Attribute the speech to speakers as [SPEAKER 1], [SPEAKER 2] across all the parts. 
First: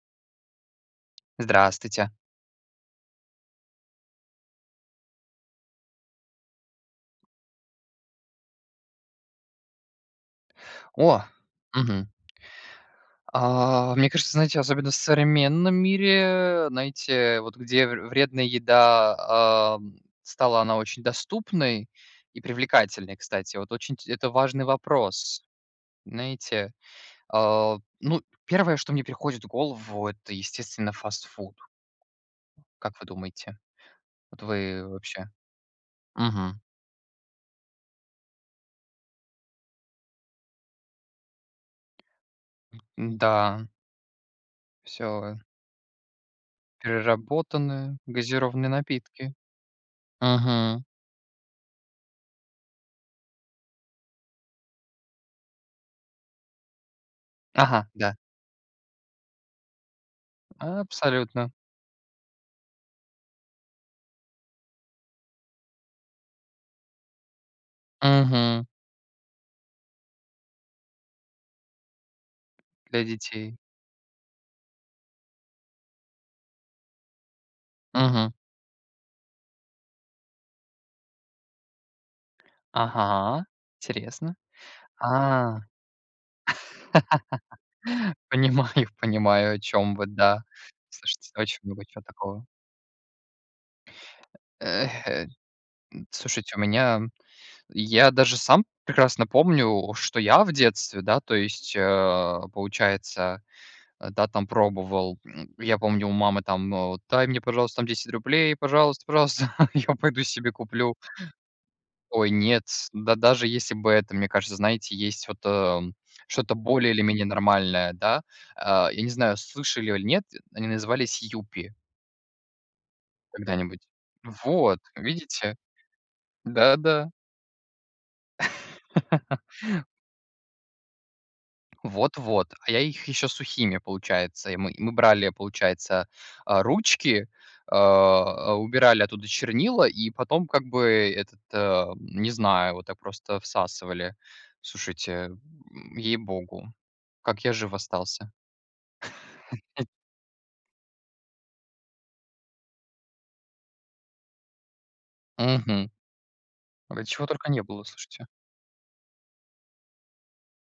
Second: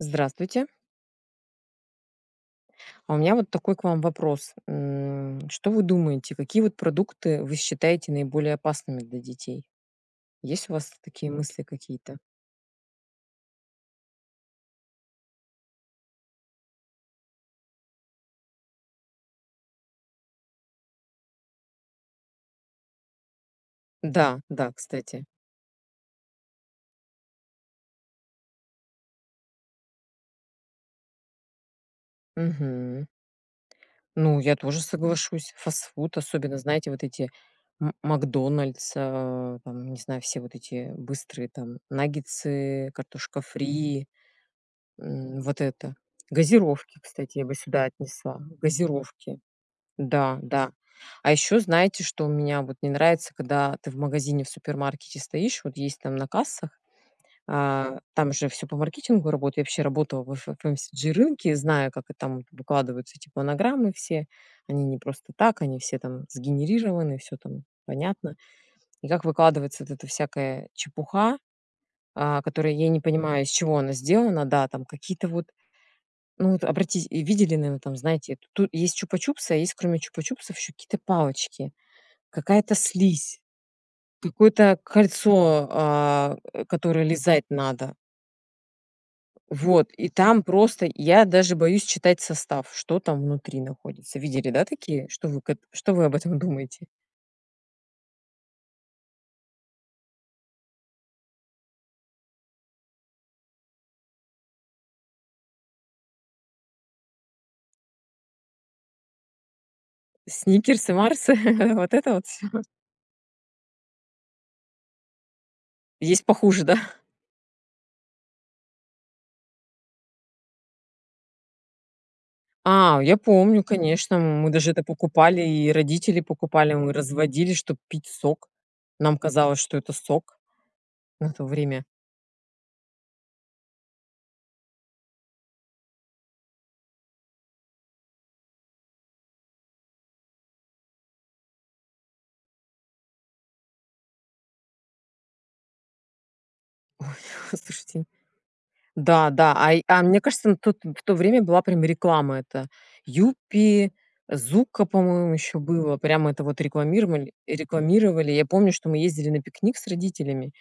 [SPEAKER 1] Здравствуйте.
[SPEAKER 2] Здравствуйте.
[SPEAKER 1] А у меня вот такой к вам вопрос. М, что вы думаете, какие вот продукты вы считаете наиболее опасными для детей? Есть у вас
[SPEAKER 2] О!
[SPEAKER 1] такие мысли
[SPEAKER 2] Мгм.
[SPEAKER 1] какие-то?
[SPEAKER 2] А, мне кажется, знаете, особенно в современном мире, знаете, вот где вр вредная еда, ам, стала она очень доступной и привлекательной, кстати. Вот очень ть это
[SPEAKER 1] Да,
[SPEAKER 2] важный
[SPEAKER 1] да, кстати.
[SPEAKER 2] вопрос. Знаете, а, ну 1, что мне приходит в голову, это, естественно, фастфуд. Как
[SPEAKER 1] Мгм.
[SPEAKER 2] вы думаете?
[SPEAKER 1] Ну,
[SPEAKER 2] Вот
[SPEAKER 1] я тоже
[SPEAKER 2] вы вообще?
[SPEAKER 1] соглашусь. Фастфуд, особенно,
[SPEAKER 2] Мгм.
[SPEAKER 1] знаете, вот эти "М макдональдс", а там, не знаю, все вот эти быстрые там наггетсы, картошка
[SPEAKER 2] М-да.
[SPEAKER 1] фри,
[SPEAKER 2] Всё,
[SPEAKER 1] м,
[SPEAKER 2] э
[SPEAKER 1] вот это. Газировки, кстати, я бы сюда
[SPEAKER 2] Переработаны
[SPEAKER 1] отнесла,
[SPEAKER 2] Газированные напитки.
[SPEAKER 1] газировки. Да, да.
[SPEAKER 2] Мгм.
[SPEAKER 1] А еще знаете, что у меня вот не нравится, когда ты в магазине, в супермаркете стоишь, вот есть там на кассах,
[SPEAKER 2] Ага,
[SPEAKER 1] а,
[SPEAKER 2] да.
[SPEAKER 1] там же всё по маркетингу работает. Я вообще работала в эфе в FMCG рынке
[SPEAKER 2] Абсолютно.
[SPEAKER 1] и знаю, как, э, там выкладываются эти планограммы все. Они не просто так, они все там сгенерированы, всё там понятно.
[SPEAKER 2] Мгм.
[SPEAKER 1] И как выкладывается вот эта всякая чепуха, а, которая я не
[SPEAKER 2] Для
[SPEAKER 1] понимаю, из
[SPEAKER 2] детей.
[SPEAKER 1] чего она сделана. Да, там какие-то вот, ну вот, обратите и видели, наверно, там,
[SPEAKER 2] Мгм.
[SPEAKER 1] знаете, ту есть "Чупа-чупсы", а есть, кроме "Чупа-чупсов", еще какие-то палочки, какая-то слизь,
[SPEAKER 2] Ага, интересно.
[SPEAKER 1] какое-то
[SPEAKER 2] А,
[SPEAKER 1] кольцо, а, э, которое лизать надо.
[SPEAKER 2] понимаю, понимаю, о
[SPEAKER 1] Вот
[SPEAKER 2] чём вы,
[SPEAKER 1] и там
[SPEAKER 2] да.
[SPEAKER 1] просто я
[SPEAKER 2] Слушайте, это
[SPEAKER 1] даже
[SPEAKER 2] очень
[SPEAKER 1] боюсь
[SPEAKER 2] много чё
[SPEAKER 1] читать
[SPEAKER 2] такого.
[SPEAKER 1] состав, что там внутри находится. Видели, да,
[SPEAKER 2] Эх,
[SPEAKER 1] такие?
[SPEAKER 2] э,
[SPEAKER 1] Что вы к эт что вы об этом
[SPEAKER 2] слушайте, у
[SPEAKER 1] думаете?
[SPEAKER 2] меня м я даже сам прекрасно помню, что я в детстве, да, то есть, а, получается, да, там пробовал. М, я помню, у мамы там, э, вот: "Дай мне, пожалуйста, там 10 рублей, пожалуйста, пожалуйста, я пойду себе
[SPEAKER 1] "Сникерсы",
[SPEAKER 2] куплю"
[SPEAKER 1] "Марсы"- вот это вот
[SPEAKER 2] Ой,
[SPEAKER 1] всё?
[SPEAKER 2] нет. Да даже если бы это мне кажется, знаете, есть вот, эм,
[SPEAKER 1] Есть
[SPEAKER 2] что-то
[SPEAKER 1] похуже, да?
[SPEAKER 2] более или менее нормальное, да? А, я не знаю, слышали аль нет, они назывались "Юпи".
[SPEAKER 1] А, я помню,
[SPEAKER 2] Когда-нибудь.
[SPEAKER 1] конечно, мы даже
[SPEAKER 2] Вот,
[SPEAKER 1] это покупали,
[SPEAKER 2] видите.
[SPEAKER 1] и родители покупали.
[SPEAKER 2] Да
[SPEAKER 1] Мы
[SPEAKER 2] да.
[SPEAKER 1] разводили, чтоб пить сок. Нам казалось, что это сок на то время.
[SPEAKER 2] Вот-вот. А я их еще сухими, получается. И мы и мы брали, получается, а, ручки, а, убирали оттуда чернила и потом, как бы, этот, ам, не знаю, вот так просто всасывали. Слушайте, ей-богу,
[SPEAKER 1] Ой,
[SPEAKER 2] как я жив
[SPEAKER 1] слушайте.
[SPEAKER 2] остался?
[SPEAKER 1] Да-да, ай а мне кажется, на тот в то время была прям реклама это "Юппи", "Зуко", по-моему, ещё
[SPEAKER 2] Мгм.
[SPEAKER 1] было. Прямо это вот
[SPEAKER 2] Да чего
[SPEAKER 1] рекламировали
[SPEAKER 2] только не было, слушайте.
[SPEAKER 1] рекламировали. Я помню, что мы ездили на пикник с родителями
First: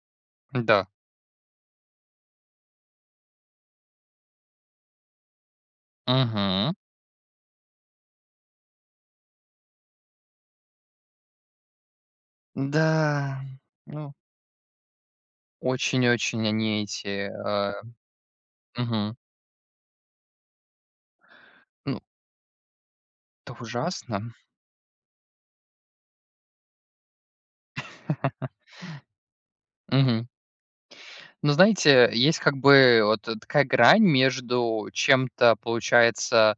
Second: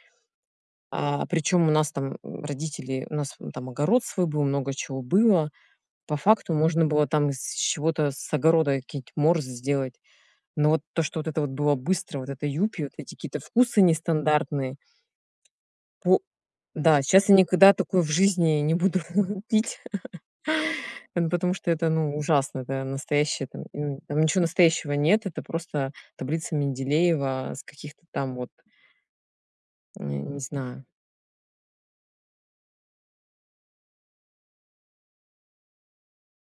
[SPEAKER 2] М-да.
[SPEAKER 1] а, причём у нас там, м, родители у нас там огород свой был, много чего было. По факту
[SPEAKER 2] Мгм.
[SPEAKER 1] можно было там из чего-то с огорода какие-нибудь морсы сделать, но вот то, что вот это вот было быстро, вот это "Юпи", вот эти какие-то
[SPEAKER 2] Да,
[SPEAKER 1] вкусы
[SPEAKER 2] ну
[SPEAKER 1] нестандартные.
[SPEAKER 2] Очень
[SPEAKER 1] По
[SPEAKER 2] очень они
[SPEAKER 1] да,
[SPEAKER 2] эти,
[SPEAKER 1] сейчас я никогда
[SPEAKER 2] а
[SPEAKER 1] такое в жизни не буду
[SPEAKER 2] мгм.
[SPEAKER 1] пить. Эн потому что это,
[SPEAKER 2] Ну
[SPEAKER 1] ну, ужасно, это настоящее
[SPEAKER 2] Это
[SPEAKER 1] там, м, там
[SPEAKER 2] ужасно.
[SPEAKER 1] ничего настоящего нет. Это просто таблица Менделеева с каких-то там вот Не
[SPEAKER 2] Мгм.
[SPEAKER 1] не знаю.
[SPEAKER 2] Ну, знаете, есть как бы вот такая грань между чем-то, получается,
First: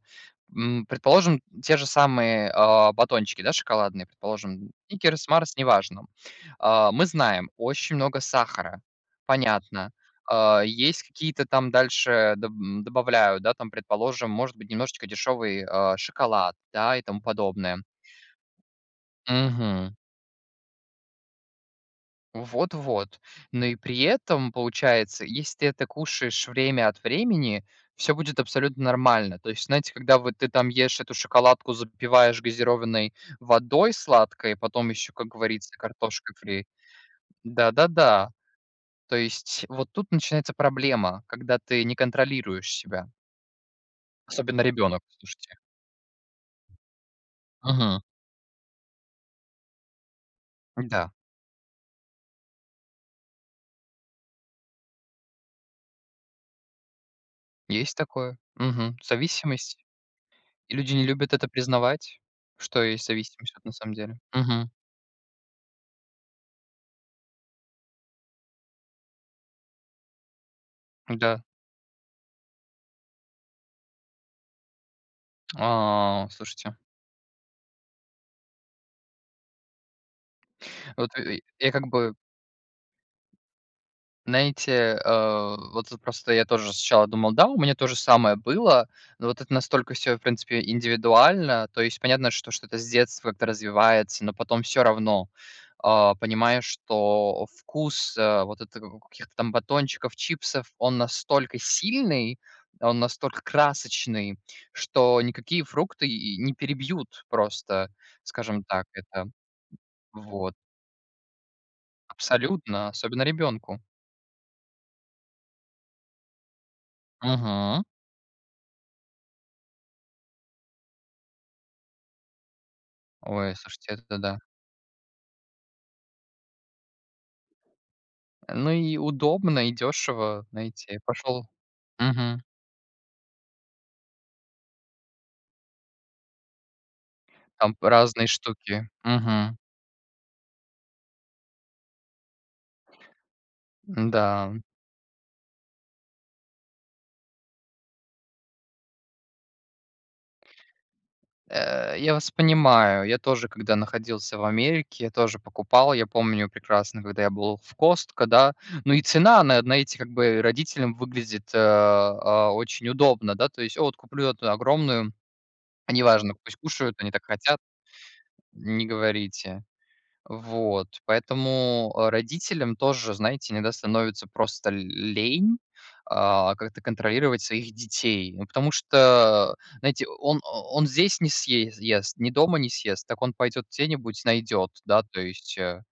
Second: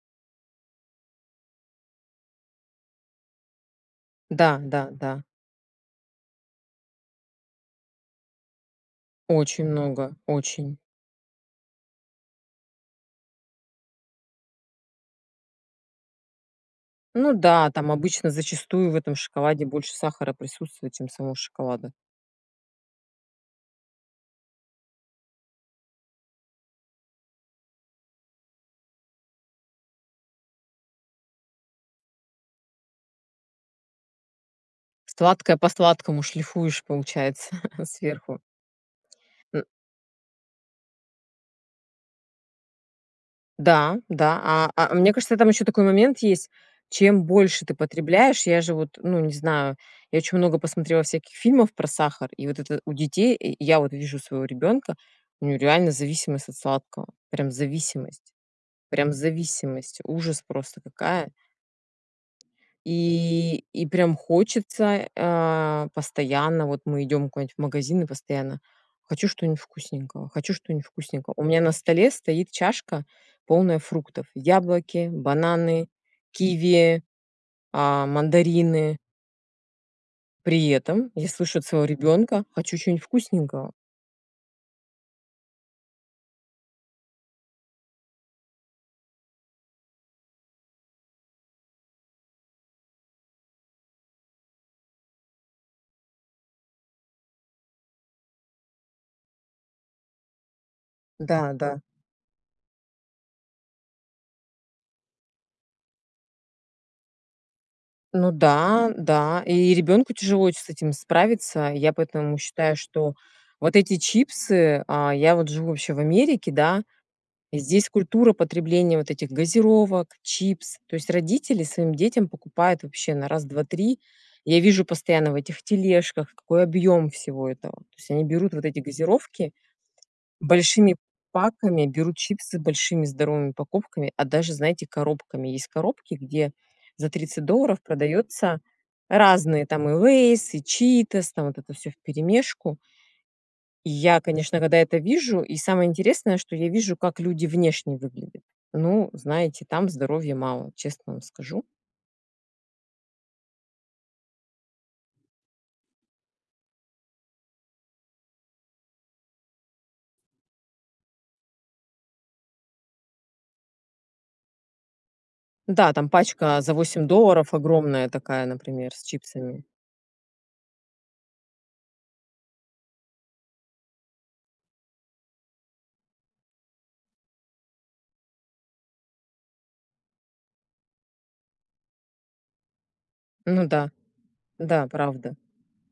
[SPEAKER 2] м, предположим, те же самые, а, батончики, да, шоколадные,
[SPEAKER 1] Да,
[SPEAKER 2] предположим,
[SPEAKER 1] да, да.
[SPEAKER 2] "Сникерс", "Марс", неважно. А, мы знаем, очень много сахара,
[SPEAKER 1] Очень
[SPEAKER 2] понятно.
[SPEAKER 1] много,
[SPEAKER 2] А,
[SPEAKER 1] очень.
[SPEAKER 2] есть какие-то там дальше, да, доб добавляют, да, там, предположим, может быть, немножечко дешевый, а, шоколад, да, и тому
[SPEAKER 1] Ну да,
[SPEAKER 2] подобное.
[SPEAKER 1] там обычно, зачастую, в этом шоколаде больше
[SPEAKER 2] Мгм.
[SPEAKER 1] сахара присутствует, чем самого шоколада.
[SPEAKER 2] Вот вот. Ну и при этом, получается, если ты это кушаешь время от времени, всё будет абсолютно нормально. То есть знаете, когда вот ты там ешь эту шоколадку, запиваешь газированной водой сладкой, потом ещё, как
[SPEAKER 1] Сладкое по
[SPEAKER 2] говорится,
[SPEAKER 1] сладкому
[SPEAKER 2] картошка фри.
[SPEAKER 1] шлифуешь, получается,
[SPEAKER 2] Да, да, да.
[SPEAKER 1] сверху.
[SPEAKER 2] То
[SPEAKER 1] М
[SPEAKER 2] есть вот тут начинается проблема, когда ты не контролируешь себя.
[SPEAKER 1] Да, да.
[SPEAKER 2] Особенно
[SPEAKER 1] А а,
[SPEAKER 2] ребенок,
[SPEAKER 1] мне кажется, там
[SPEAKER 2] слушайте.
[SPEAKER 1] еще такой момент есть. Чем больше ты
[SPEAKER 2] Мгм.
[SPEAKER 1] потребляешь Я же вот, ну, не знаю, я очень много посмотрела
[SPEAKER 2] Да.
[SPEAKER 1] всяких фильмов про сахар и вот это у детей, и и я вот вижу своего ребенка: у него реально зависимость от сладкого, прям
[SPEAKER 2] Есть
[SPEAKER 1] зависимость
[SPEAKER 2] такое, мгм.
[SPEAKER 1] прям
[SPEAKER 2] Зависимость.
[SPEAKER 1] зависимость, ужас
[SPEAKER 2] И
[SPEAKER 1] просто
[SPEAKER 2] люди не
[SPEAKER 1] какая.
[SPEAKER 2] любят это признавать, что есть зависимость,
[SPEAKER 1] И
[SPEAKER 2] вот на
[SPEAKER 1] и
[SPEAKER 2] самом
[SPEAKER 1] прям
[SPEAKER 2] деле. Мгм.
[SPEAKER 1] хочется, а, постоянно Вот мы идем куда-нибудь в магазин, и постоянно: "Хочу что-нибудь вкусненького, хочу что-нибудь вкусненького".
[SPEAKER 2] Да.
[SPEAKER 1] У меня на столе стоит чашка, полная фруктов: яблоки, бананы,
[SPEAKER 2] А, слушайте.
[SPEAKER 1] киви, а, мандарины. При этом
[SPEAKER 2] Вот, э,
[SPEAKER 1] я
[SPEAKER 2] ый
[SPEAKER 1] слышу от
[SPEAKER 2] я
[SPEAKER 1] своего
[SPEAKER 2] как бы
[SPEAKER 1] ребенка: "Хочу чё-нибудь вкусненького".
[SPEAKER 2] Знаете, а, вот вот просто я тоже сначала думал, да, у меня то же самое было, но вот это настолько всё, в принципе, индивидуально. То есть понятно, что что-то с детства это развивается, но потом всё равно, а, понимая, что вкус, а, вот это как у каких-то там батончиков, чипсов, он
[SPEAKER 1] Да,
[SPEAKER 2] настолько
[SPEAKER 1] да.
[SPEAKER 2] сильный, он настолько красочный, что никакие фрукты и не перебьют просто,
[SPEAKER 1] Ну
[SPEAKER 2] скажем так,
[SPEAKER 1] да,
[SPEAKER 2] это.
[SPEAKER 1] да. И ребенку тяжело
[SPEAKER 2] Вот.
[SPEAKER 1] ведь с этим справиться. Я поэтому считаю,
[SPEAKER 2] Абсолютно,
[SPEAKER 1] что
[SPEAKER 2] особенно
[SPEAKER 1] вот
[SPEAKER 2] ребенку.
[SPEAKER 1] эти чипсы А, я вот живу вообще в Америке, да, и
[SPEAKER 2] Мгм.
[SPEAKER 1] здесь культура потребления вот этих газировок, чипс. То есть родители своим детям покупают вообще на
[SPEAKER 2] Ой, слушайте,
[SPEAKER 1] раз-два-три.
[SPEAKER 2] это-то да.
[SPEAKER 1] Я вижу постоянно в этих тележках, какой объем всего этого. То есть они берут вот
[SPEAKER 2] Ну,
[SPEAKER 1] эти
[SPEAKER 2] и
[SPEAKER 1] газировки
[SPEAKER 2] удобно, и дешево,
[SPEAKER 1] большими
[SPEAKER 2] знаете. Пошел.
[SPEAKER 1] паками, берут
[SPEAKER 2] Мгм.
[SPEAKER 1] чипсы большими здоровыми упаковками, а даже, знаете, коробками. Есть коробки, где за 30
[SPEAKER 2] Там
[SPEAKER 1] долларов
[SPEAKER 2] разные
[SPEAKER 1] продаются
[SPEAKER 2] штуки. Мгм.
[SPEAKER 1] разные там и "Лейс", и "Читос", там вот это всё вперемешку. И я,
[SPEAKER 2] М-да.
[SPEAKER 1] конечно, когда это вижу И самое интересное, что я вижу, как люди внешне выглядят. Ну, знаете, там здоровья мало, честно вам скажу.
[SPEAKER 2] Э, я вас понимаю, я тоже, когда находился в Америке, тоже покупал. Я помню прекрасно, когда я был в Costco, да, ну и цена на, э, на эти как бы родителям выглядит, э, а, очень удобно, да. То есть: "А, от куплю эту огромную,
[SPEAKER 1] Да, там
[SPEAKER 2] неважно, пусть
[SPEAKER 1] пачка за
[SPEAKER 2] кушают,
[SPEAKER 1] 8
[SPEAKER 2] они так
[SPEAKER 1] долларов
[SPEAKER 2] хотят".
[SPEAKER 1] огромная такая,
[SPEAKER 2] Не
[SPEAKER 1] например, с
[SPEAKER 2] говорите.
[SPEAKER 1] чипсами.
[SPEAKER 2] Вот. Поэтому, а, родителям тоже, знаете, иногда становится просто л лень, а, как-то контролировать своих детей, ну, потому что, знаете, он он здесь не съе ест, ни дома не съест, так он
[SPEAKER 1] Ну
[SPEAKER 2] пойдет
[SPEAKER 1] да,
[SPEAKER 2] где-нибудь найдет,
[SPEAKER 1] да,
[SPEAKER 2] да, то
[SPEAKER 1] правда.
[SPEAKER 2] есть, э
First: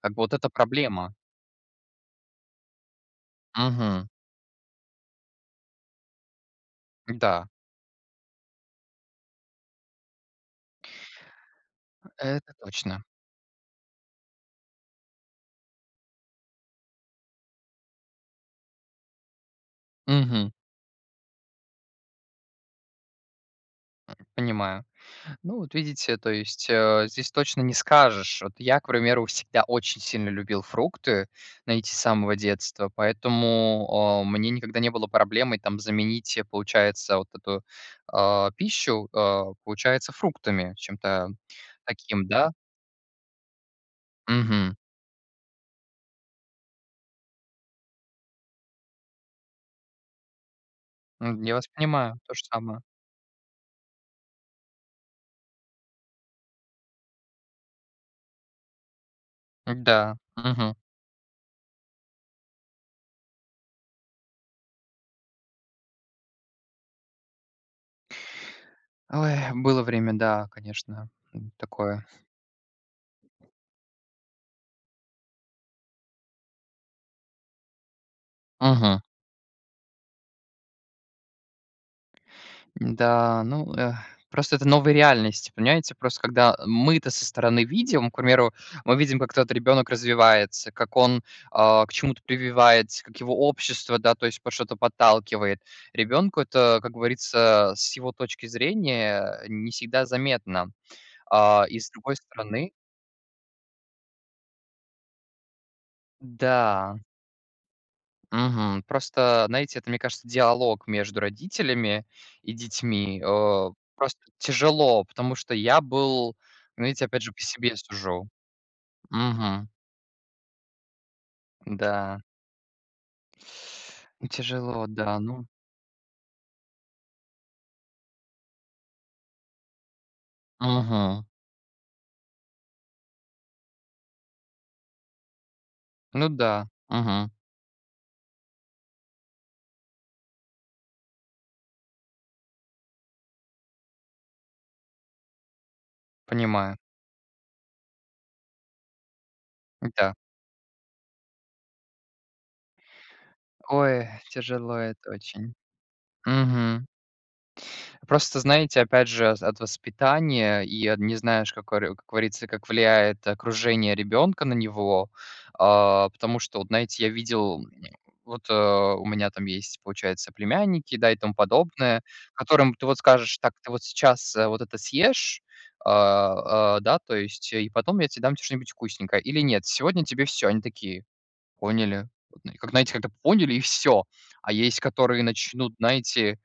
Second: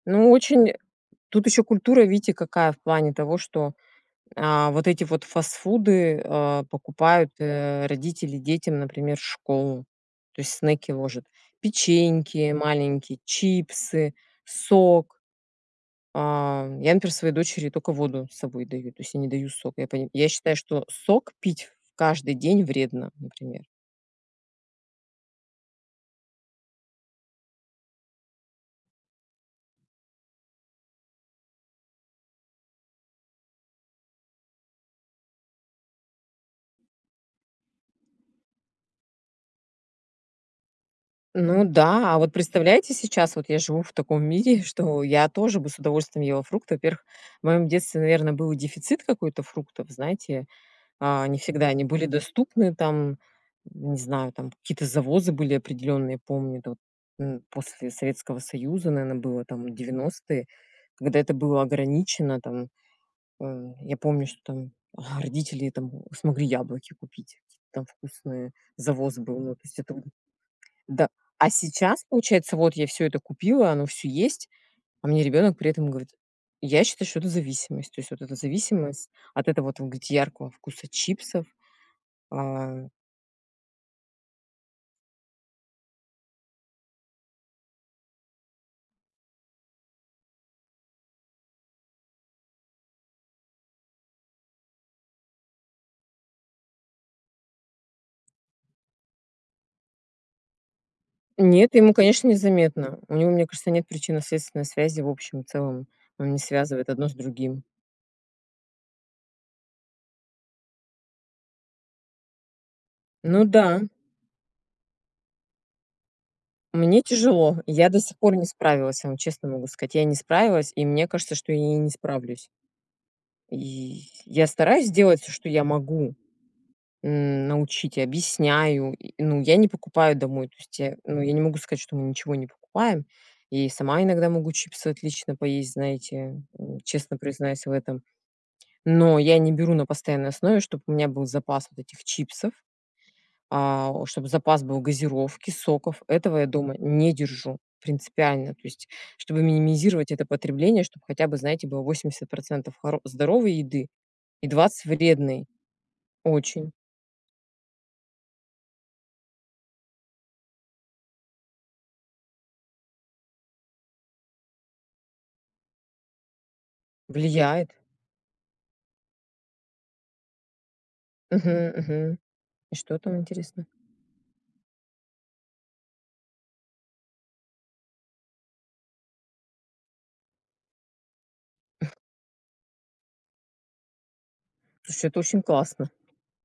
[SPEAKER 2] Как бы
[SPEAKER 1] Ну,
[SPEAKER 2] вот это
[SPEAKER 1] очень
[SPEAKER 2] проблема.
[SPEAKER 1] тут еще культура, видите, какая, в плане того, что,
[SPEAKER 2] Мгм.
[SPEAKER 1] а, вот эти вот фастфуды, а, покупают,
[SPEAKER 2] Да.
[SPEAKER 1] э, родители детям, например, в школу, то есть снеки ложат: печеньки
[SPEAKER 2] Это точно.
[SPEAKER 1] маленькие, чипсы, сок. А, я, например, своей дочери только воду с собой даю, то есть я не даю сок. Я поним я
[SPEAKER 2] Мгм.
[SPEAKER 1] считаю, что сок пить каждый день вредно, например.
[SPEAKER 2] Понимаю. Ну вот видите, то есть, а, здесь точно не скажешь. Вот я, к примеру, всегда очень сильно любил фрукты, знаете, с самого детства, поэтому, а, мне никогда не было проблемой там заменить, э, получается, вот эту, а, пищу, а, получается, фруктами. Чем-то
[SPEAKER 1] Ну да, а
[SPEAKER 2] таким,
[SPEAKER 1] вот
[SPEAKER 2] да?
[SPEAKER 1] представляете, сейчас вот я живу в таком мире,
[SPEAKER 2] Мгм.
[SPEAKER 1] что я тоже бы с удовольствием ела фрукты. Во-первых, в моем детстве, наверно, был и дефицит какой-то фруктов. Знаете, а, не
[SPEAKER 2] М, я
[SPEAKER 1] всегда
[SPEAKER 2] вас
[SPEAKER 1] они были
[SPEAKER 2] понимаю, то же
[SPEAKER 1] доступны.
[SPEAKER 2] самое.
[SPEAKER 1] Там не знаю, там какие-то завозы были определенные, я помню это вот, м, после Советского Союза, наверно, было там
[SPEAKER 2] Да.
[SPEAKER 1] 90,
[SPEAKER 2] Мгм.
[SPEAKER 1] когда это было ограничено там. А я помню, что там родители там смогли яблоки купить, какие-то там вкусные, завоз
[SPEAKER 2] Ой,
[SPEAKER 1] был. Ну, то есть
[SPEAKER 2] было
[SPEAKER 1] это
[SPEAKER 2] время, да,
[SPEAKER 1] да,
[SPEAKER 2] конечно,
[SPEAKER 1] а
[SPEAKER 2] м,
[SPEAKER 1] сейчас,
[SPEAKER 2] такое.
[SPEAKER 1] получается, вот я всё это купила, оно всё есть, а мне ребенок при этом говорит Я считаю что это зависимость. То есть вот это
[SPEAKER 2] Мгм.
[SPEAKER 1] зависимость, от этого, вот вы говорите, яркого вкуса чипсов, а
[SPEAKER 2] Да, ну, э, просто это новая реальность. Понимаете, просто, когда мы-то со стороны видим, к примеру, мы видим, как тот ребенок развивается, как он, а, к чему-то прививается, как его общество, да, то есть под что-то подталкивает. Ребенку это, как говорится, с его точки зрения не всегда заметно. А,
[SPEAKER 1] Нет,
[SPEAKER 2] и с
[SPEAKER 1] ему,
[SPEAKER 2] другой
[SPEAKER 1] конечно, не
[SPEAKER 2] стороны
[SPEAKER 1] заметно. У него, мне кажется, нет причинно-следственной связи в общем и целом. Он не связывает
[SPEAKER 2] Да.
[SPEAKER 1] одно с другим.
[SPEAKER 2] Мгм. Просто, знаете, это, мне кажется, диалог между родителями и детьми,
[SPEAKER 1] Ну
[SPEAKER 2] а,
[SPEAKER 1] да.
[SPEAKER 2] просто тяжело, потому что я был Ну,
[SPEAKER 1] Мне
[SPEAKER 2] видите, опять же, по
[SPEAKER 1] тяжело,
[SPEAKER 2] себе
[SPEAKER 1] я до сих
[SPEAKER 2] сужу.
[SPEAKER 1] пор не справилась, я вам честно могу
[SPEAKER 2] Мгм.
[SPEAKER 1] сказать. Я не справилась, и мне кажется, что я и не
[SPEAKER 2] М-да.
[SPEAKER 1] справлюсь. И
[SPEAKER 2] И
[SPEAKER 1] я
[SPEAKER 2] тяжело,
[SPEAKER 1] стараюсь
[SPEAKER 2] да,
[SPEAKER 1] делать всё,
[SPEAKER 2] ну
[SPEAKER 1] что я могу: м, научить и объясняю. И, ну, я не покупаю домой. То есть я, ну,
[SPEAKER 2] Мгм.
[SPEAKER 1] я не могу сказать, что мы ничего не покупаем, я и сама иногда могу чипсы отлично поесть,
[SPEAKER 2] Ну
[SPEAKER 1] знаете.
[SPEAKER 2] да.
[SPEAKER 1] М, честно
[SPEAKER 2] Мгм.
[SPEAKER 1] признаюсь в этом. Но я не беру на постоянной основе, чтоб у меня был запас вот этих чипсов, а, чтобы запас был газировки, соков. Этого я дома
[SPEAKER 2] Понимаю.
[SPEAKER 1] не держу принципиально, то есть чтобы минимизировать
[SPEAKER 2] М-да.
[SPEAKER 1] это потребление, чтоб хотя бы, знаете, было 80 % хоро здоровой еды
[SPEAKER 2] Ой,
[SPEAKER 1] и
[SPEAKER 2] тяжело
[SPEAKER 1] 20-
[SPEAKER 2] это
[SPEAKER 1] вредной.
[SPEAKER 2] очень.
[SPEAKER 1] Очень.
[SPEAKER 2] Мгм. Просто знаете, опять же, а, от воспитания и от не знаешь, как оре как говорится, как влияет окружение ребенка на него. А, потому что, вот знаете, я видел,
[SPEAKER 1] Влияет.
[SPEAKER 2] вот, э, у меня там есть, получается, племянники, да, и тому
[SPEAKER 1] Мгм,
[SPEAKER 2] подобное,
[SPEAKER 1] мгм. И
[SPEAKER 2] которым ты
[SPEAKER 1] что
[SPEAKER 2] вот
[SPEAKER 1] там,
[SPEAKER 2] скажешь: "Так,
[SPEAKER 1] интересно?
[SPEAKER 2] ты вот сейчас, э, вот это съешь, а, а, да, то есть, и потом я те дам те что-нибудь вкусненькое. Или нет: сегодня тебе всё". Они такие: "Поняли". Как, знаете, как-то "поняли" и всё. А есть,
[SPEAKER 1] Слушайте, это
[SPEAKER 2] которые
[SPEAKER 1] очень
[SPEAKER 2] начнут,
[SPEAKER 1] классно.
[SPEAKER 2] знаете,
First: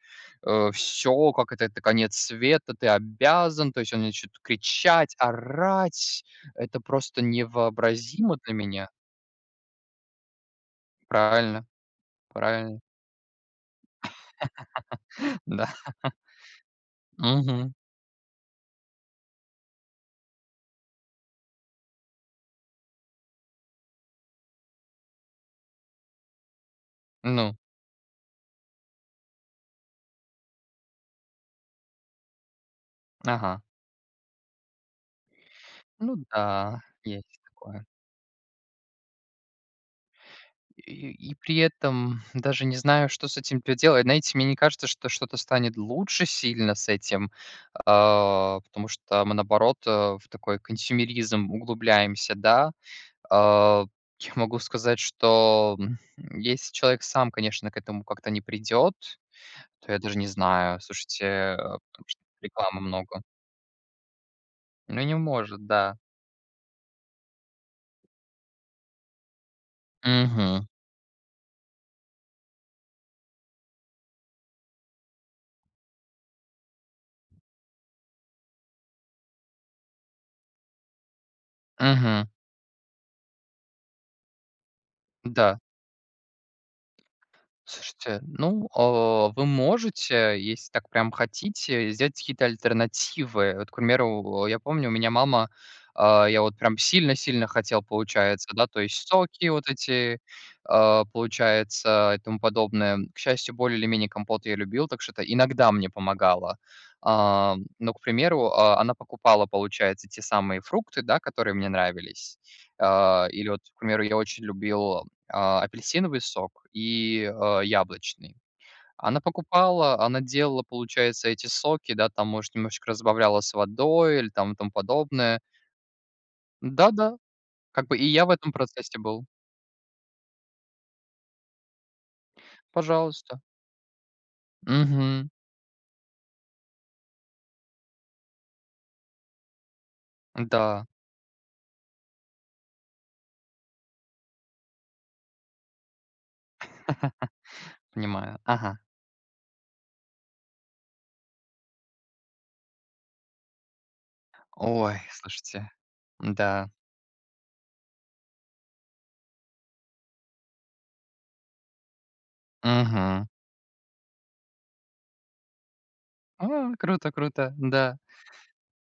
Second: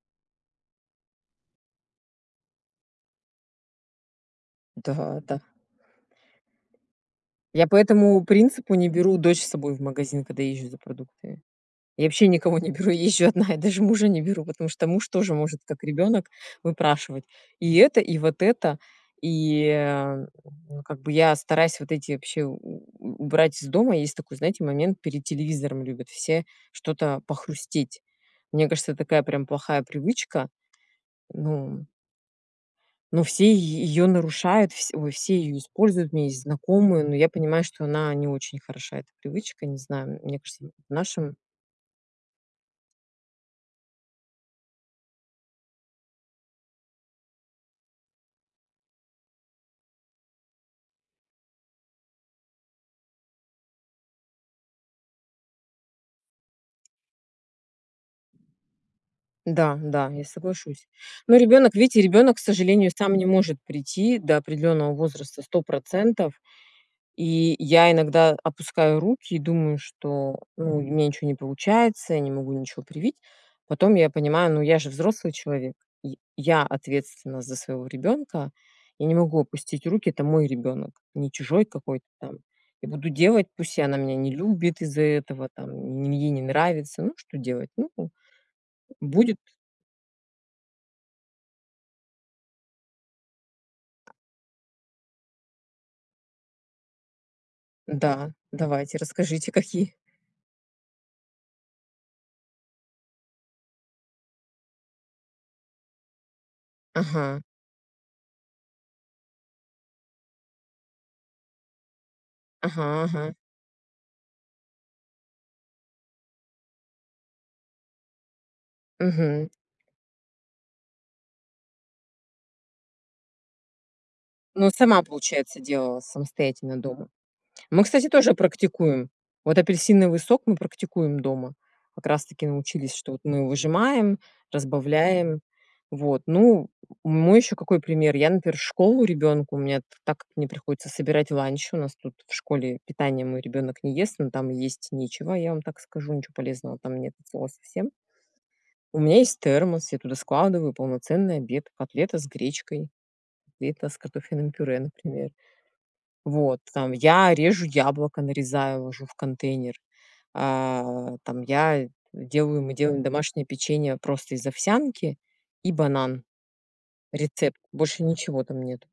[SPEAKER 2] э, всё, как это это конец света: "Ты обязан!" То есть они начнут кричать,
[SPEAKER 1] Да-да.
[SPEAKER 2] орать. Это просто
[SPEAKER 1] Я по этому
[SPEAKER 2] невообразимо для
[SPEAKER 1] принципу не
[SPEAKER 2] меня.
[SPEAKER 1] беру дочь с собой в магазин, когда езжу за продуктами.
[SPEAKER 2] Правильно
[SPEAKER 1] Я вообще никого не
[SPEAKER 2] правильно.
[SPEAKER 1] беру, я езжу одна и даже мужа не беру, потому что муж тоже может,
[SPEAKER 2] Да.
[SPEAKER 1] как ребенок, выпрашивать
[SPEAKER 2] Мгм.
[SPEAKER 1] и это, и вот это. И, а, ну, как бы я стараюсь вот эти вообще у у убрать из дома. Есть такой, знаете, момент: перед телевизором любят все что-то
[SPEAKER 2] Ну.
[SPEAKER 1] похрустеть. Мне кажется, такая прям плохая привычка. Ну ну, все
[SPEAKER 2] Ага.
[SPEAKER 1] е её нарушают, вс ой, все её используют. У
[SPEAKER 2] Ну
[SPEAKER 1] меня есть
[SPEAKER 2] да,
[SPEAKER 1] знакомые, но я
[SPEAKER 2] есть
[SPEAKER 1] понимаю, что
[SPEAKER 2] такое.
[SPEAKER 1] она не очень хороша, эта привычка. Не знаю, м мне кажется, в
[SPEAKER 2] И
[SPEAKER 1] нашем
[SPEAKER 2] и при этом даже не знаю, что с этим поделать. Знаете, мне не кажется, что что-то станет лучше сильно с этим, а, потому что мы, наоборот, э, в такой консьюмеризм углубляемся, да. А, я могу сказать, что, м, если человек сам, конечно, к этому как-то не придет,
[SPEAKER 1] Да,
[SPEAKER 2] то я
[SPEAKER 1] да,
[SPEAKER 2] даже
[SPEAKER 1] я
[SPEAKER 2] не знаю,
[SPEAKER 1] соглашусь.
[SPEAKER 2] слушайте,
[SPEAKER 1] Но ребенок,
[SPEAKER 2] о
[SPEAKER 1] видите,
[SPEAKER 2] том, что
[SPEAKER 1] ребенок, к
[SPEAKER 2] рекламы
[SPEAKER 1] сожалению, сам
[SPEAKER 2] много.
[SPEAKER 1] не может прийти до определенного
[SPEAKER 2] Ну, не
[SPEAKER 1] возраста сто
[SPEAKER 2] может, да.
[SPEAKER 1] процентов, и я иногда опускаю руки и думаю, что
[SPEAKER 2] Мгм.
[SPEAKER 1] у меня ничё не получается, я не могу ничё привить. Потом я понимаю: ну, я же взрослый человек, и я ответственна за своего ребенка и не могу опустить руки, это мой ребенок, не чужой какой-то
[SPEAKER 2] Мгм.
[SPEAKER 1] там. Я буду делать, пусть и она меня не любит из-за этого,
[SPEAKER 2] Да.
[SPEAKER 1] там, и ей не нравится. Ну, что делать, ну-у
[SPEAKER 2] Слушайте, ну, а,
[SPEAKER 1] будет
[SPEAKER 2] вы можете, если так прям хотите, сделать какие-то альтернативы. Вот, к примеру, я помню, у меня мама А, я вот прям сильно-сильно хотел,
[SPEAKER 1] Да.
[SPEAKER 2] получается, да, то
[SPEAKER 1] Давайте,
[SPEAKER 2] есть соки
[SPEAKER 1] расскажите,
[SPEAKER 2] вот
[SPEAKER 1] какие.
[SPEAKER 2] эти, а, получается, и тому подобное. К счастью, более или менее компот я любил, так что это иногда мне помогало.
[SPEAKER 1] Ага.
[SPEAKER 2] А, но, к примеру, а, она покупала, получается, те самые фрукты, да, которые мне нравились.
[SPEAKER 1] Ага,
[SPEAKER 2] А,
[SPEAKER 1] ага.
[SPEAKER 2] или вот, к примеру, я очень любил, а, апельсиновый сок и, а, яблочный. Она
[SPEAKER 1] Мгм.
[SPEAKER 2] покупала, она делала, получается, эти соки, да, там, может, немножечко разбавляла с водой или там
[SPEAKER 1] Ну,
[SPEAKER 2] тому
[SPEAKER 1] сама,
[SPEAKER 2] подобное.
[SPEAKER 1] получается, делала, самостоятельно
[SPEAKER 2] Да
[SPEAKER 1] дома.
[SPEAKER 2] да.
[SPEAKER 1] Мы,
[SPEAKER 2] Как бы и
[SPEAKER 1] кстати,
[SPEAKER 2] я в
[SPEAKER 1] тоже
[SPEAKER 2] этом процессе
[SPEAKER 1] практикуем.
[SPEAKER 2] был.
[SPEAKER 1] Вот апельсиновый сок мы практикуем дома. Как раз таки научились, что вот
[SPEAKER 2] Пожалуйста.
[SPEAKER 1] мы выжимаем,
[SPEAKER 2] Мгм.
[SPEAKER 1] разбавляем. Вот, ну, мой еще какой пример. Я, например, в школу ребенку, у меня т так как мне
[SPEAKER 2] Да.
[SPEAKER 1] приходится собирать ланч, у нас тут в школе питание мой ребенок не ест, но там есть нечего, я вам так скажу, ниче полезного там нет от слова совсем.
[SPEAKER 2] Понимаю. Ага.
[SPEAKER 1] У меня есть термос, я туда складываю полноценный обед: котлета с гречкой, котлета с картофельным пюре,
[SPEAKER 2] Ой,
[SPEAKER 1] например.
[SPEAKER 2] слушайте,
[SPEAKER 1] Вот.
[SPEAKER 2] м-да.
[SPEAKER 1] Там я режу яблоко: нарезаю, ложу в контейнер. А, там я делаю мы делаем
[SPEAKER 2] Мгм.
[SPEAKER 1] домашнее печенье просто из овсянки и банан.
[SPEAKER 2] А! Круто! Круто!
[SPEAKER 1] Рецепт.
[SPEAKER 2] Да.
[SPEAKER 1] Больше ничего там нету.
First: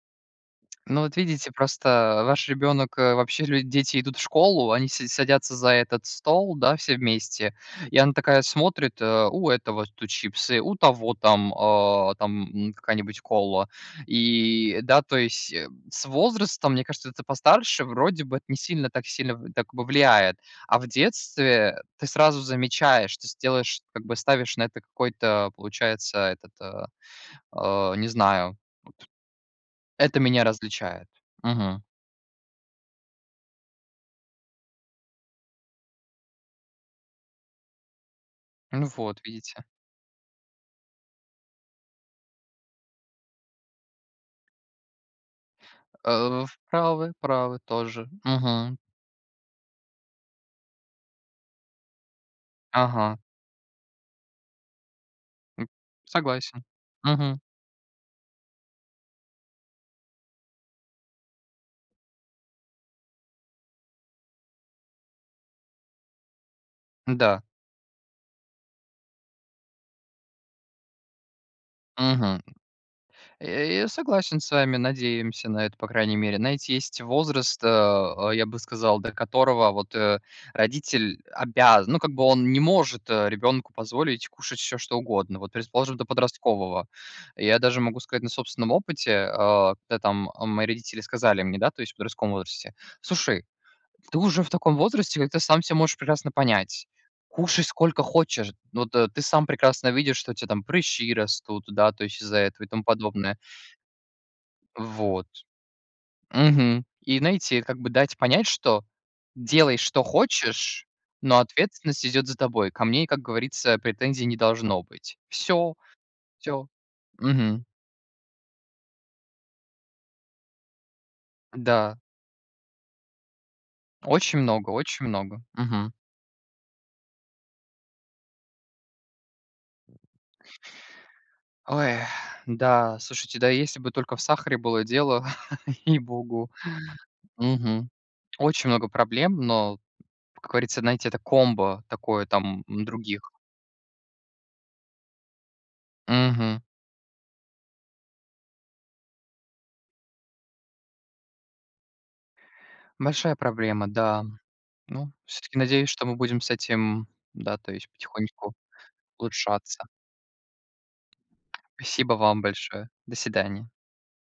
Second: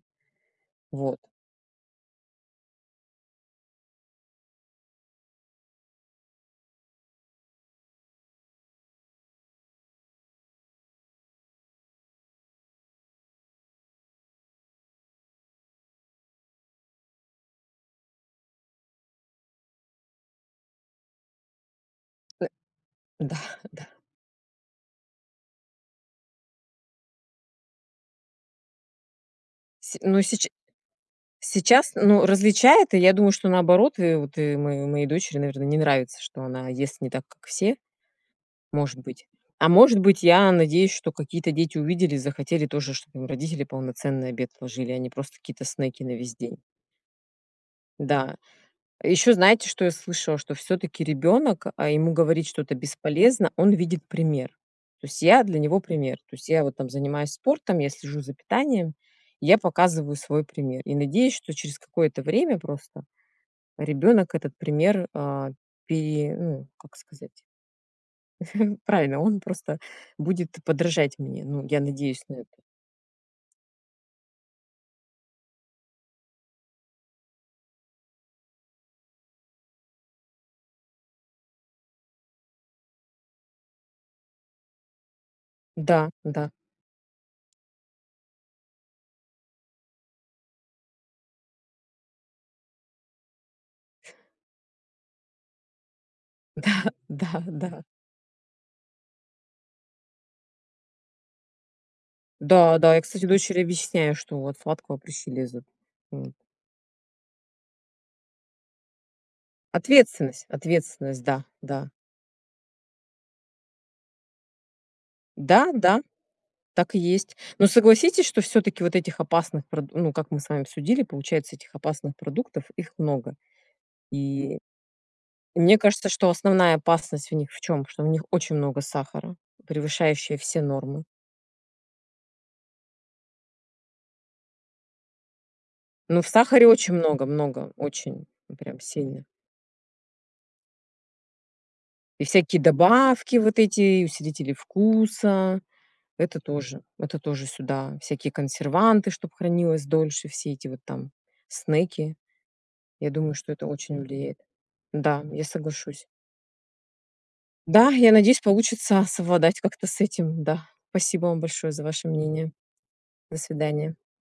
[SPEAKER 2] Ну, вот
[SPEAKER 1] Вот.
[SPEAKER 2] видите, просто ваш ребенок, э вообще люди дети идут в школу, они си садятся за этот стол, да, все вместе, и она такая смотрит: "Э, у этого тут чипсы, у того там, а, там, м, какая-нибудь кола". И, да, то есть, м, с возрастом, мне кажется, это постарше вроде бы это не сильно, так сильно в так во влияет. А в детстве ты сразу
[SPEAKER 1] Да,
[SPEAKER 2] замечаешь, то
[SPEAKER 1] да.
[SPEAKER 2] есть делаешь, как бы ставишь на это какой-то, получается, этот, а, а, не знаю,.
[SPEAKER 1] Сь
[SPEAKER 2] Это
[SPEAKER 1] ну,
[SPEAKER 2] меня
[SPEAKER 1] сеча
[SPEAKER 2] различает. Мгм.
[SPEAKER 1] сейчас, ну, различает, и я думаю, что, наоборот, э, вот, э, мое моей дочери, наверно, не нравится, что она ест не так, как все.
[SPEAKER 2] Ну
[SPEAKER 1] Может
[SPEAKER 2] вот,
[SPEAKER 1] быть,
[SPEAKER 2] видите.
[SPEAKER 1] а может быть, я надеюсь, что какие-то дети увидели и захотели тоже, чтобы им родители полноценный обед ложили, а не просто какие-то снеки на весь
[SPEAKER 2] Э, в
[SPEAKER 1] день.
[SPEAKER 2] правы, правы тоже.
[SPEAKER 1] Да.
[SPEAKER 2] Мгм.
[SPEAKER 1] Ещё знаете, что я слышала? Что всё-таки ребенок А ему говорить что-то
[SPEAKER 2] Ага.
[SPEAKER 1] бесполезно, он видит пример. То есть я- для
[SPEAKER 2] М.
[SPEAKER 1] него пример. То есть я
[SPEAKER 2] Согласен.
[SPEAKER 1] вот там занимаюсь
[SPEAKER 2] Мгм.
[SPEAKER 1] спортом, я слежу за питанием, и я показываю свой пример и надеюсь, что через какое-то время просто ребенок этот пример а, пере ну, как сказать,
[SPEAKER 2] М-да.
[SPEAKER 1] правильно, он просто будет подражать мне. Ну, я надеюсь на
[SPEAKER 2] Мгм.
[SPEAKER 1] это.
[SPEAKER 2] Э, я согласен с вами, надеемся на это, по крайней мере. Знаете, есть возраст, а,а, я бы сказал, до которого вот, э, родитель обяз Ну, как бы, он не может, э, ребенку позволить кушать всё, что угодно. Вот, предположим, до
[SPEAKER 1] Да, да.
[SPEAKER 2] подросткового. Я даже могу сказать на собственном опыте, а, когда там, а, мои родители сказали мне, да, то есть в подростковом возрасте: "Слушай, ты уже в таком возрасте, когда ты сам всё можешь прекрасно
[SPEAKER 1] Да,
[SPEAKER 2] понять.
[SPEAKER 1] да,
[SPEAKER 2] Кушай,
[SPEAKER 1] да.
[SPEAKER 2] сколько хочешь, вот, ты сам прекрасно видишь, что у тебя там прыщи растут, да, то есть из-за этого" и
[SPEAKER 1] Да,
[SPEAKER 2] тому
[SPEAKER 1] да. Я, кстати,
[SPEAKER 2] подобное.
[SPEAKER 1] дочери объясняю, что от сладкого
[SPEAKER 2] Вот.
[SPEAKER 1] прыщи лезут. Вот.
[SPEAKER 2] Мгм. И найти- это как бы дать понять, что делай, что
[SPEAKER 1] Ответственность
[SPEAKER 2] хочешь,
[SPEAKER 1] ответственность,
[SPEAKER 2] но
[SPEAKER 1] да, да.
[SPEAKER 2] ответственность идет за тобой. Ко мне и, как говорится, претензий не должно быть.
[SPEAKER 1] Да,
[SPEAKER 2] Всё
[SPEAKER 1] да,
[SPEAKER 2] всё.
[SPEAKER 1] так и есть.
[SPEAKER 2] Мгм.
[SPEAKER 1] Но согласитесь, что всё-таки вот этих опасных прод ну, как мы с вами обсудили, получается, этих
[SPEAKER 2] Да.
[SPEAKER 1] опасных продуктов, их много.
[SPEAKER 2] Очень
[SPEAKER 1] И
[SPEAKER 2] много очень много.
[SPEAKER 1] и мне
[SPEAKER 2] Мгм.
[SPEAKER 1] кажется, что основная опасность в них в чём? Что в них очень много сахара, превышающая все нормы.
[SPEAKER 2] Ой. Да, слушайте, да, если бы только в сахаре было дело,
[SPEAKER 1] Ну, в
[SPEAKER 2] ей-богу.
[SPEAKER 1] сахаре очень много много,
[SPEAKER 2] Мгм.
[SPEAKER 1] очень и
[SPEAKER 2] Очень
[SPEAKER 1] прям
[SPEAKER 2] много
[SPEAKER 1] сильно.
[SPEAKER 2] проблем, но, как говорится, знаете, это комбо
[SPEAKER 1] И
[SPEAKER 2] такое
[SPEAKER 1] всякие
[SPEAKER 2] там, м, других.
[SPEAKER 1] добавки вот эти и усилители вкуса- это
[SPEAKER 2] Мгм.
[SPEAKER 1] тоже, это тоже сюда, всякие консерванты, чтоб хранилось дольше, все эти вот там снеки. Я думаю,
[SPEAKER 2] Большая
[SPEAKER 1] что это
[SPEAKER 2] проблема,
[SPEAKER 1] очень
[SPEAKER 2] да.
[SPEAKER 1] влияет.
[SPEAKER 2] Ну,
[SPEAKER 1] Да, я
[SPEAKER 2] всё-таки надеюсь, что
[SPEAKER 1] соглашусь.
[SPEAKER 2] мы будем с этим, да, то
[SPEAKER 1] Да,
[SPEAKER 2] есть
[SPEAKER 1] я надеюсь,
[SPEAKER 2] потихоньку
[SPEAKER 1] получится совладать
[SPEAKER 2] улучшаться.
[SPEAKER 1] как-то с этим. Да, спасибо вам большое за ваше
[SPEAKER 2] Спасибо вам
[SPEAKER 1] мнение.
[SPEAKER 2] большое. До
[SPEAKER 1] До
[SPEAKER 2] свидания.
[SPEAKER 1] свидания.